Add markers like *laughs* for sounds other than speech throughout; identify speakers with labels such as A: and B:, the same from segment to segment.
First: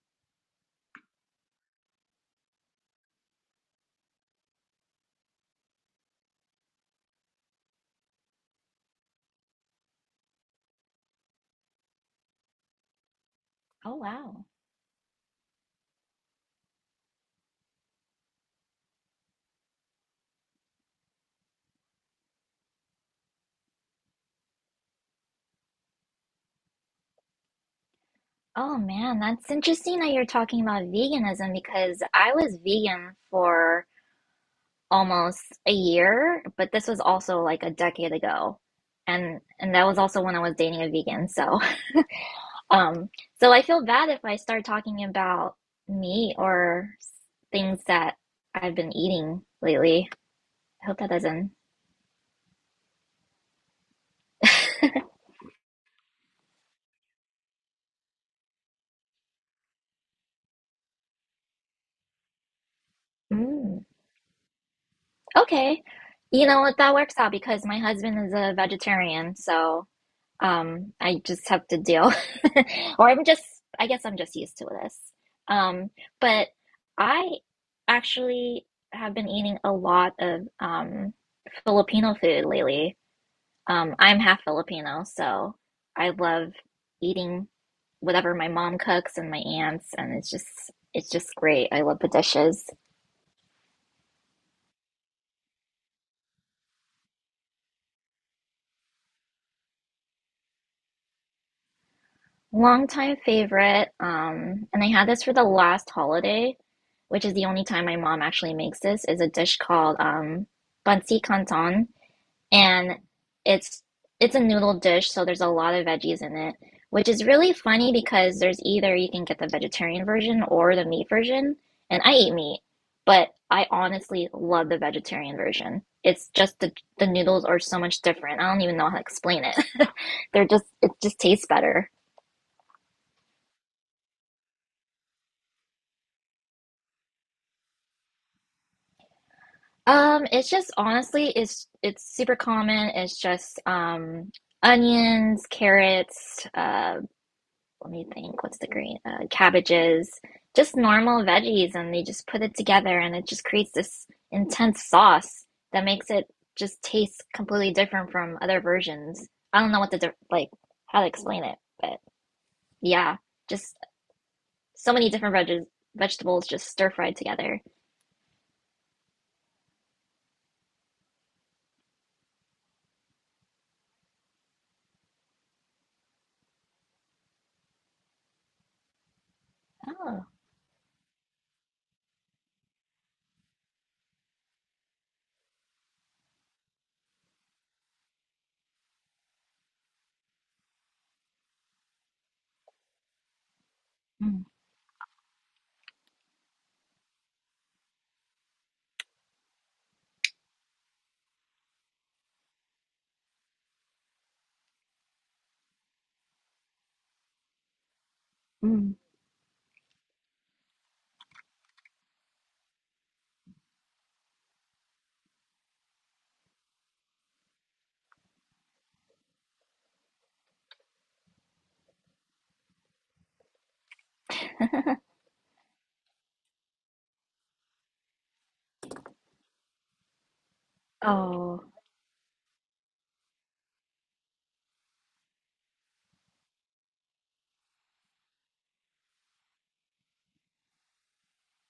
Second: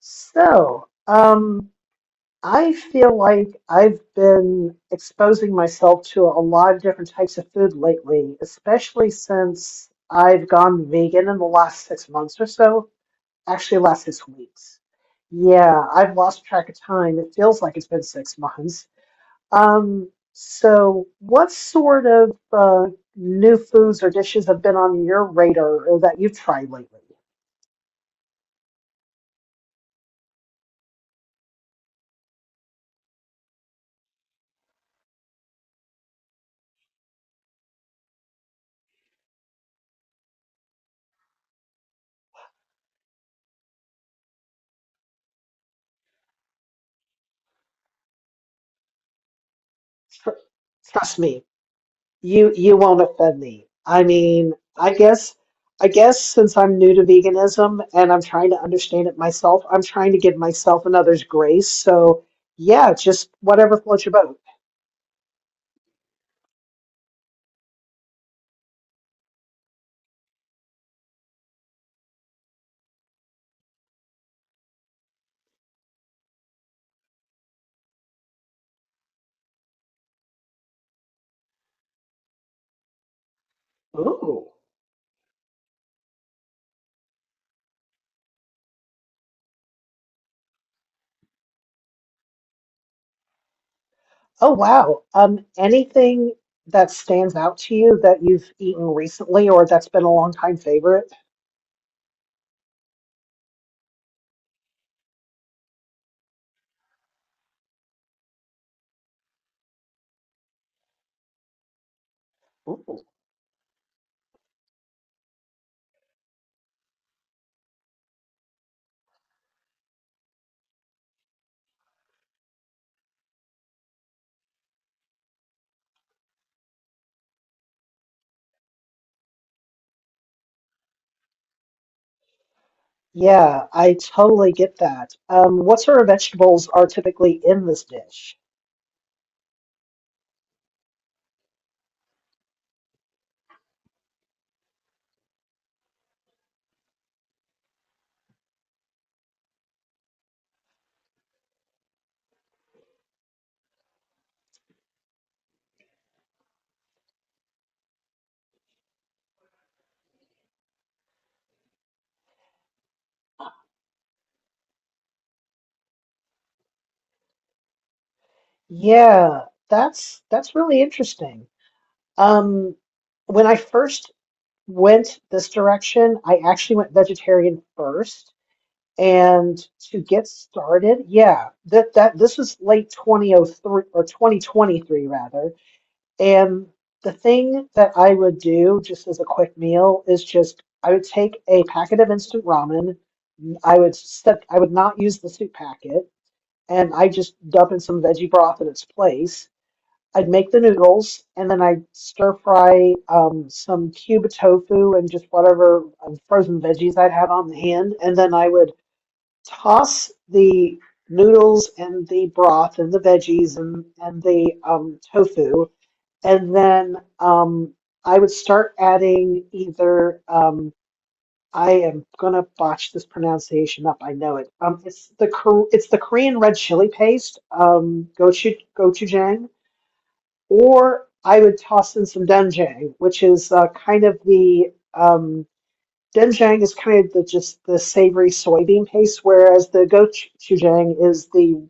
A: So, I feel like I've been exposing myself to a lot of different types of food lately, especially since I've gone vegan in the last 6 months or so. Actually,
B: Oh,
A: last six
B: wow.
A: weeks. Yeah, I've lost track of time. It feels like it's been 6 months. So what sort of new foods or dishes have been on your radar or that you've tried lately?
B: Oh, man, that's interesting that you're talking about veganism because I was vegan for almost a year, but this was also like a decade ago. And that was also when I was dating a vegan. So, *laughs* um, so I feel bad if I start talking about meat or things that I've been eating lately.
A: Tr
B: I hope that
A: trust me.
B: doesn't.
A: You won't offend me. I mean, I guess since I'm new to veganism and I'm trying to understand it myself, I'm trying to give myself and others grace. So yeah, just whatever
B: Mm,
A: floats your boat.
B: okay. You know what? That works out because my husband is a vegetarian, so. I just have to deal, *laughs* or I'm just, I guess I'm just used to this. Um, but I actually have been eating a lot of Filipino food lately. I'm half
A: Ooh.
B: Filipino, so I love eating whatever my mom cooks and my aunts, and it's just great. I love the dishes.
A: Oh wow. Anything that stands out to you that you've eaten recently or that's been a long time favorite?
B: Longtime favorite. And I had this for the last holiday, which is the only time my mom actually makes this, is a dish called bansi canton. And
A: Ooh.
B: it's it's a noodle dish, so there's a lot of veggies in it, which is really funny because there's either you can get the vegetarian version or the meat version, and I eat meat, but I honestly love the vegetarian version. It's just the noodles are so much different. I don't even know how to explain it. *laughs* They're just it just tastes better.
A: Yeah, I totally get that. What sort of vegetables are typically in this dish?
B: It's just honestly, it's super common. It's just onions, carrots, let me think, what's the green? Cabbages, just normal veggies, and they just put it together and it just creates this intense sauce that makes it just taste completely different from other versions. I don't know what the diff like how to explain it, but yeah, just so many different vegetables just stir fried together.
A: Yeah, that's really interesting. Um, when I first went this direction, I actually went vegetarian first. And to
B: Oh.
A: get started, yeah, that this was late 2003 or 2023 rather. And the thing that I would do just as a quick meal is just I would take a packet of instant ramen.
B: Mm.
A: I would not use the soup packet, and I just dump in some veggie broth in its place. I'd make the noodles and then I'd stir fry some cube tofu and just whatever frozen veggies I'd have on hand. And then I would
B: Mm.
A: toss the noodles and the broth and the veggies and the tofu. And then I would start adding either, I am gonna botch this pronunciation up, I know it. It's it's the Korean red chili paste, gochujang, or I would
B: Oh.
A: toss in some doenjang, which is kind of the, doenjang is kind of the just the savory soybean paste, whereas the gochujang is the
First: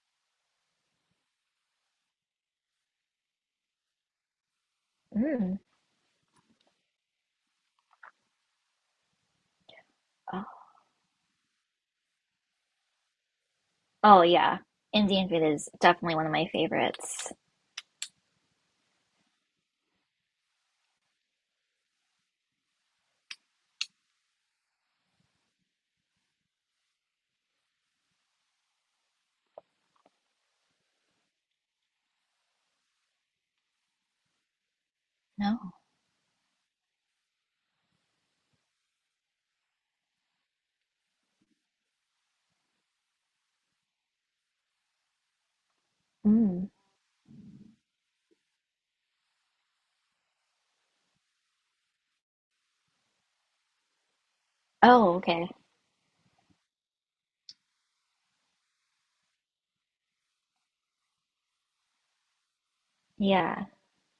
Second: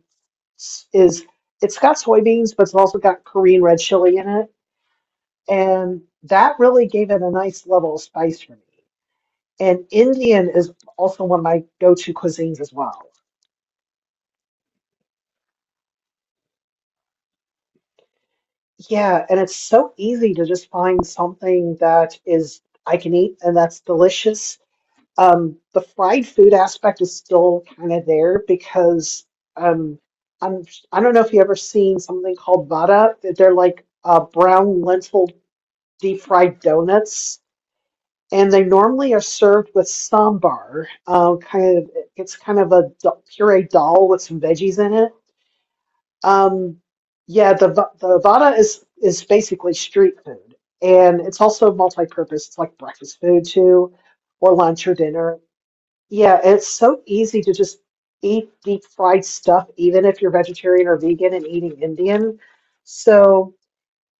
A: is it's got soybeans, but it's also got Korean red chili in it,
B: Mm.
A: and that really gave it a nice level of spice for me. And Indian
B: Oh.
A: is also one of my go-to cuisines as well.
B: Oh yeah, Indian food is definitely one of my favorites.
A: Yeah, and it's so easy to just find something that is I can eat and that's delicious. The fried food aspect is still kind of there because um, I'm I don't know if you ever seen something called vada. They're like brown lentil
B: No.
A: deep fried donuts, and they normally are served with sambar. It's kind of a puree dal with some veggies in it.
B: Mm.
A: Um, yeah, the vada is basically street food, and it's also multi-purpose. It's like breakfast food too, or lunch or
B: Oh,
A: dinner.
B: okay.
A: Yeah, it's so easy to just eat deep fried stuff, even if you're vegetarian or vegan and eating Indian. So
B: Yeah.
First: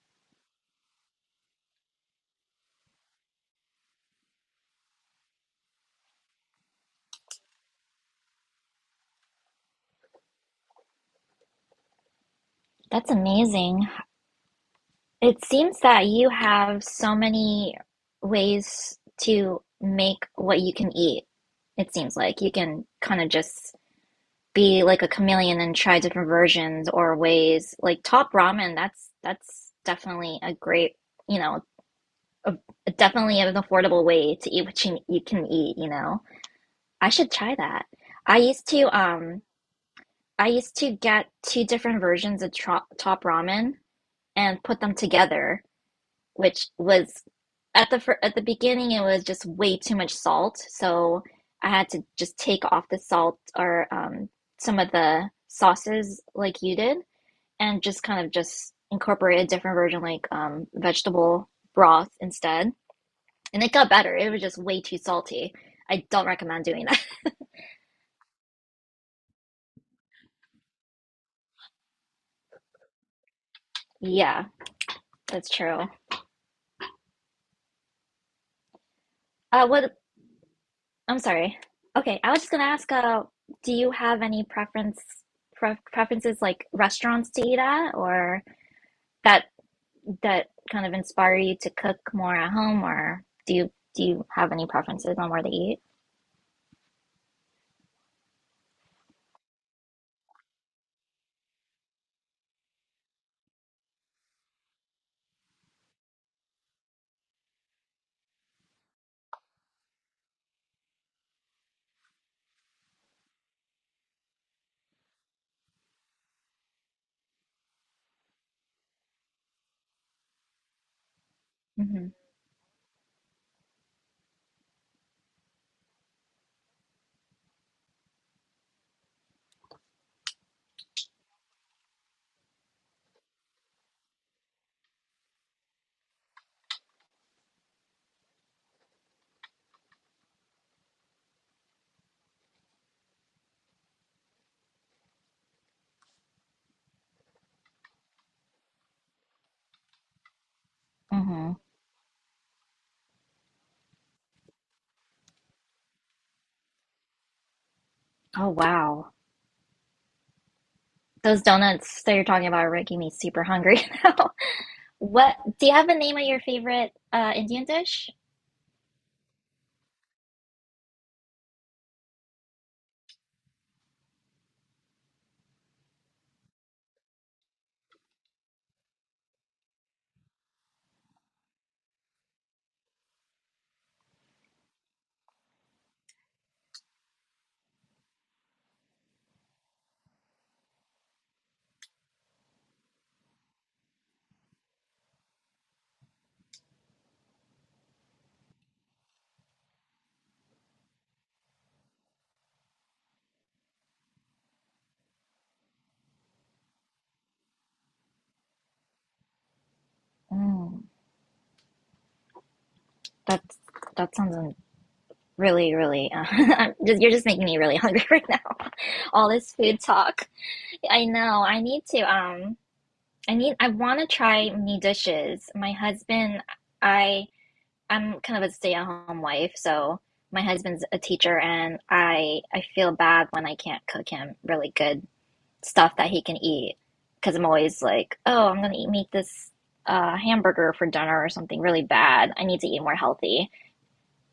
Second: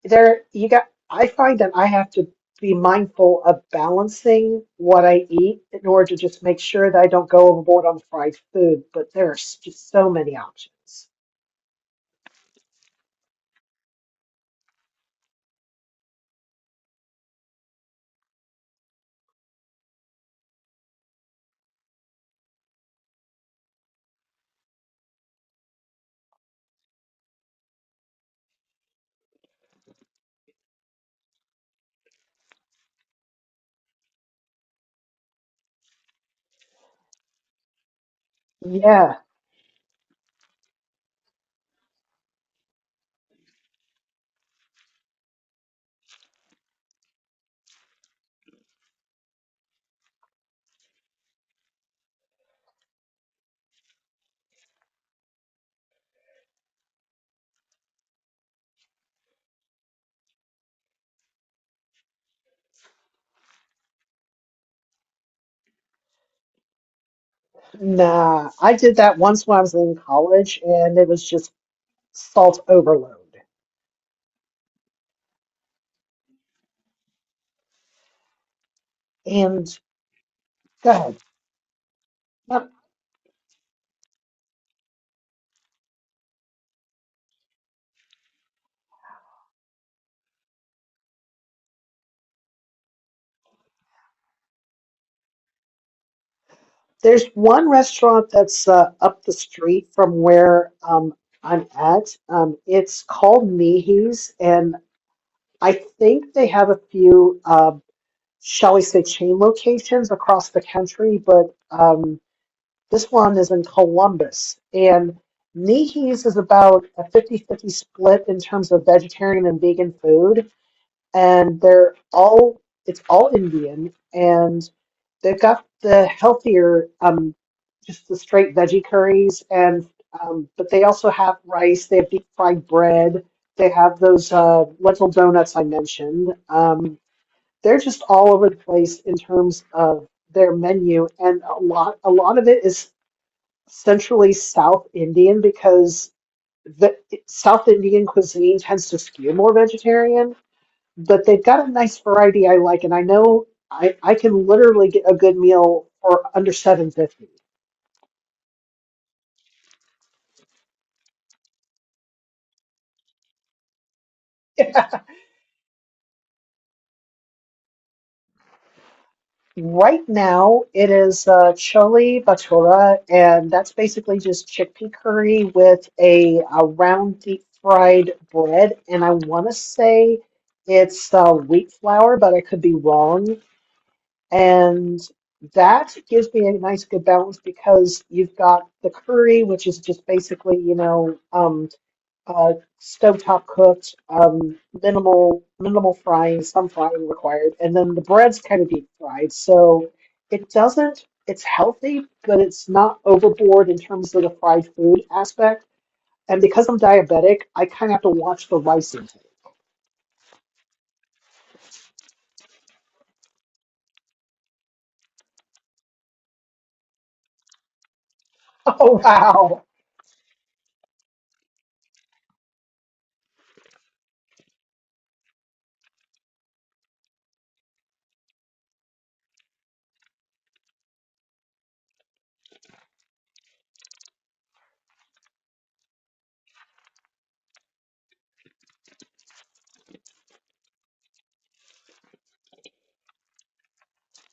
A: there you got, I find that I have to be mindful of balancing what I eat in order to just make sure that I don't go overboard on fried food. But there's just so many options.
B: That's amazing. It seems that you have so many ways to make what you can eat. It seems like you can kind of just be like a chameleon and try different versions or ways. Like top ramen, that's definitely a great, you know, a, definitely an affordable way to eat what you can eat, you know. I should try that. I used to
A: Yeah,
B: um I used to get two different versions of tro Top Ramen and put them together, which was at the beginning it was just way too much salt, so I had to just take off the salt or some of the sauces like you did and just incorporate a different version like vegetable broth instead. And it got better. It was just way too salty. I don't recommend doing that.
A: nah, I did that once when I was in college and it was just salt overload.
B: *laughs* Yeah, that's true. Uh,
A: And
B: what,
A: God.
B: I'm sorry. Okay, I was just gonna ask, do you have any preferences like restaurants to eat at or that that kind of inspire you to cook more at home or do you have any preferences on where to eat?
A: There's one restaurant that's up the street from where I'm at. It's called Mihi's, and I think they have a few, shall we say, chain locations across the country, but this one is in Columbus. And Mihi's is about a fifty-fifty split in terms of vegetarian and vegan food, and they're
B: Mm-hmm.
A: all it's all Indian, and they've got the healthier, just the straight veggie curries, and but they also have rice. They have deep fried bread. They have those lentil donuts I mentioned. They're just all over the place in terms of their menu, and a lot of it is centrally South Indian because the South Indian cuisine tends to skew more vegetarian, but they've
B: Mm-hmm.
A: got a nice variety I like, and I know I can literally get a good meal for under 7.50. *laughs*
B: Oh wow. Those donuts that you're talking about are making me super hungry *laughs* now. What do you have a name of your favorite Indian dish?
A: Right now, it is chole bhatura, and that's basically just chickpea curry with a round deep fried bread. And I want to say it's wheat flour, but I could be wrong. And that gives me a nice good balance because you've got the curry, which is just basically, uh, stovetop cooked, minimal frying, some frying required, and then the bread's kind of deep fried, so it doesn't. It's healthy, but it's not overboard in terms of the fried food aspect. And because I'm diabetic, I kind of have to watch the rice intake. *laughs*
B: Mm, that's that sounds really, really. *laughs* You're just making me really hungry *laughs* right now.
A: Oh
B: All this
A: wow,
B: food talk. I know. I need to. I need. I want to try new dishes. I, I'm kind of a stay-at-home wife, so my husband's a teacher, and I feel bad when I can't cook him really good stuff that he can eat, because I'm always like, oh, I'm gonna eat meat this hamburger for dinner or something really bad. I need to eat more healthy.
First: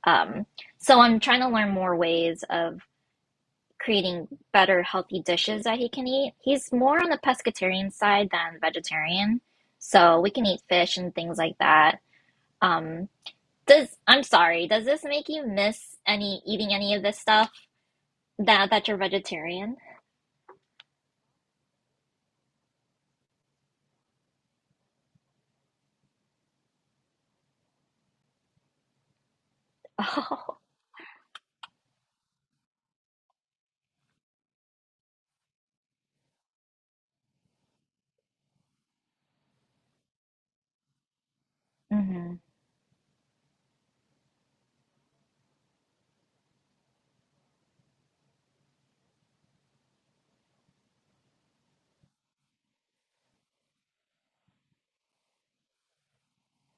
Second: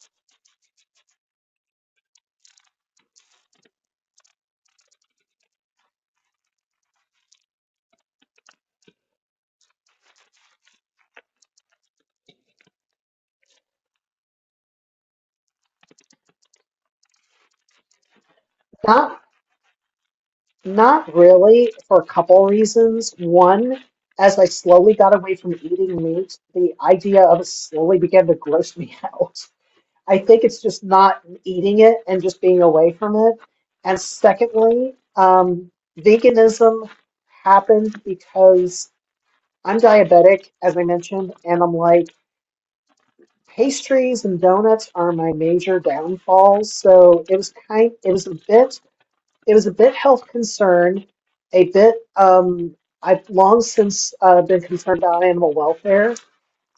B: Um, so I'm trying to learn more ways of creating better healthy dishes that he can eat. He's more on the pescatarian side than vegetarian, so we can eat fish and things like that. Um, does does this make you miss any eating any of this stuff that you're
A: not
B: vegetarian?
A: not really for a couple reasons. One. As I slowly got away from eating meat, the idea of it slowly began to gross me *laughs* out. I think it's
B: *laughs* Oh,
A: just not eating it and just being away from it. And secondly, veganism happened because I'm diabetic, as I mentioned, and I'm like,
B: mm-hmm,
A: pastries and donuts are my major downfalls. So it was a bit health concern, a bit, I've long since been concerned about animal welfare.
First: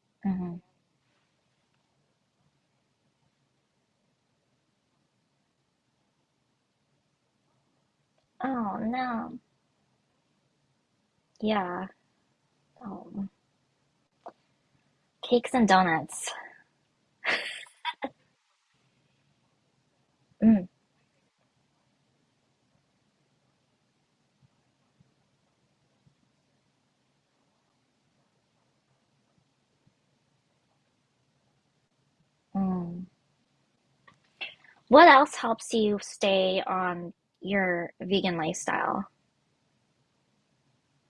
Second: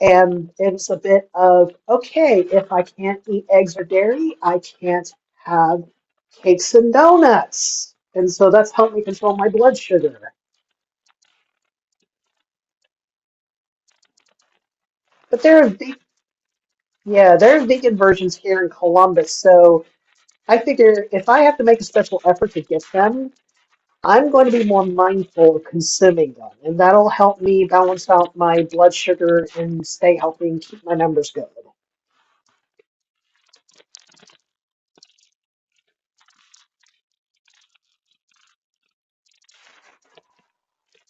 A: And
B: mm-hmm.
A: it was a bit of, okay, if I can't eat eggs or dairy, I can't have cakes and donuts. And so that's
B: Oh
A: helped me control
B: no,
A: my blood sugar.
B: yeah, oh,
A: But
B: cakes and donuts.
A: yeah, there are vegan versions here in Columbus. So I
B: Mm,
A: figure if I have to make a special effort to get them, I'm going to be more mindful of consuming them. And that'll help me balance out my blood sugar and stay healthy and keep my numbers good.
B: mm. What else helps you stay on your vegan lifestyle?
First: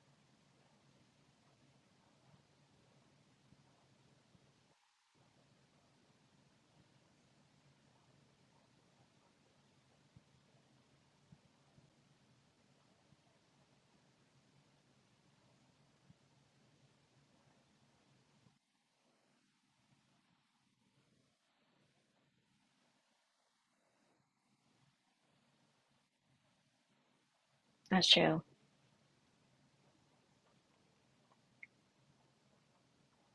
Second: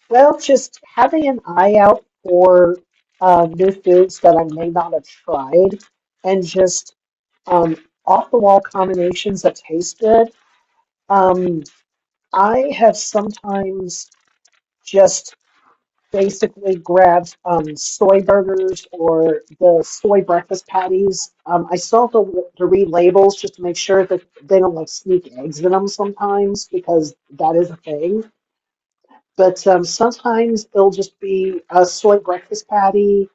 A: Well, just having an eye out for new foods that I may not have tried, and just um, off-the-wall combinations that taste good. Um, I have sometimes just basically grabbed soy burgers or the soy breakfast patties. I still have to read labels just to make sure that they don't like sneak eggs in them sometimes because that is a
B: That's
A: thing.
B: true.
A: But sometimes it'll just be a soy breakfast patty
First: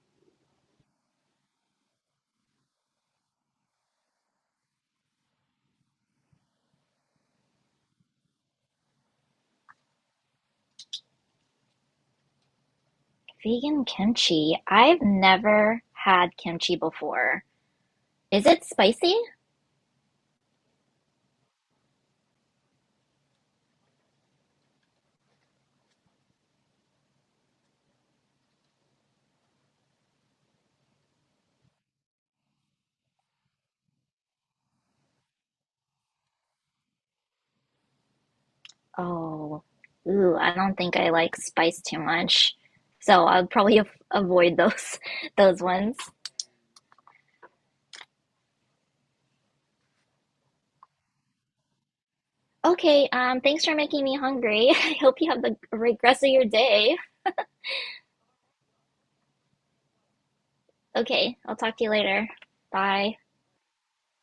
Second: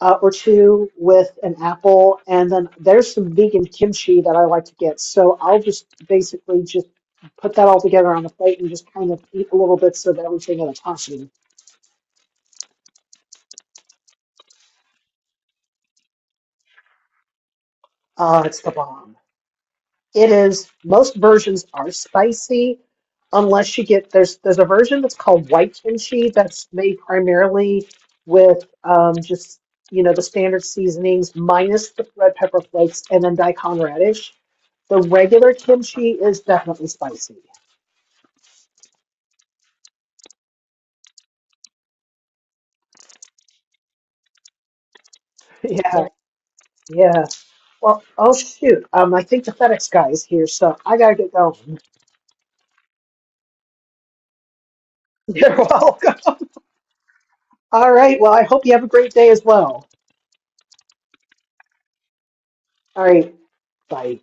A: or two with an apple. And then there's some vegan kimchi that I like to get. So I'll just basically just put that all together on the plate and just kind of eat little bits of everything in a tashi.
B: Vegan kimchi. I've never had kimchi before.
A: Uh,
B: Is
A: it's
B: it
A: the
B: spicy?
A: bomb. It is most versions are spicy unless you get, there's a version that's called white kimchi that's made primarily with just the standard seasonings minus the red pepper flakes and then daikon radish. The regular kimchi is definitely spicy. *laughs*
B: Oh, ooh, I don't think I like spice too much. So I'll probably av avoid those *laughs* those ones.
A: Yeah, yeah. Well, oh shoot. I think the FedEx guy is here, so I gotta get going.
B: Okay, thanks for making me hungry. *laughs* I hope you
A: *laughs*
B: have
A: You're
B: the great rest of
A: welcome.
B: your day.
A: All right. Well, I hope you have a great day as well.
B: Okay, I'll talk to you later.
A: All
B: Bye.
A: right. Bye.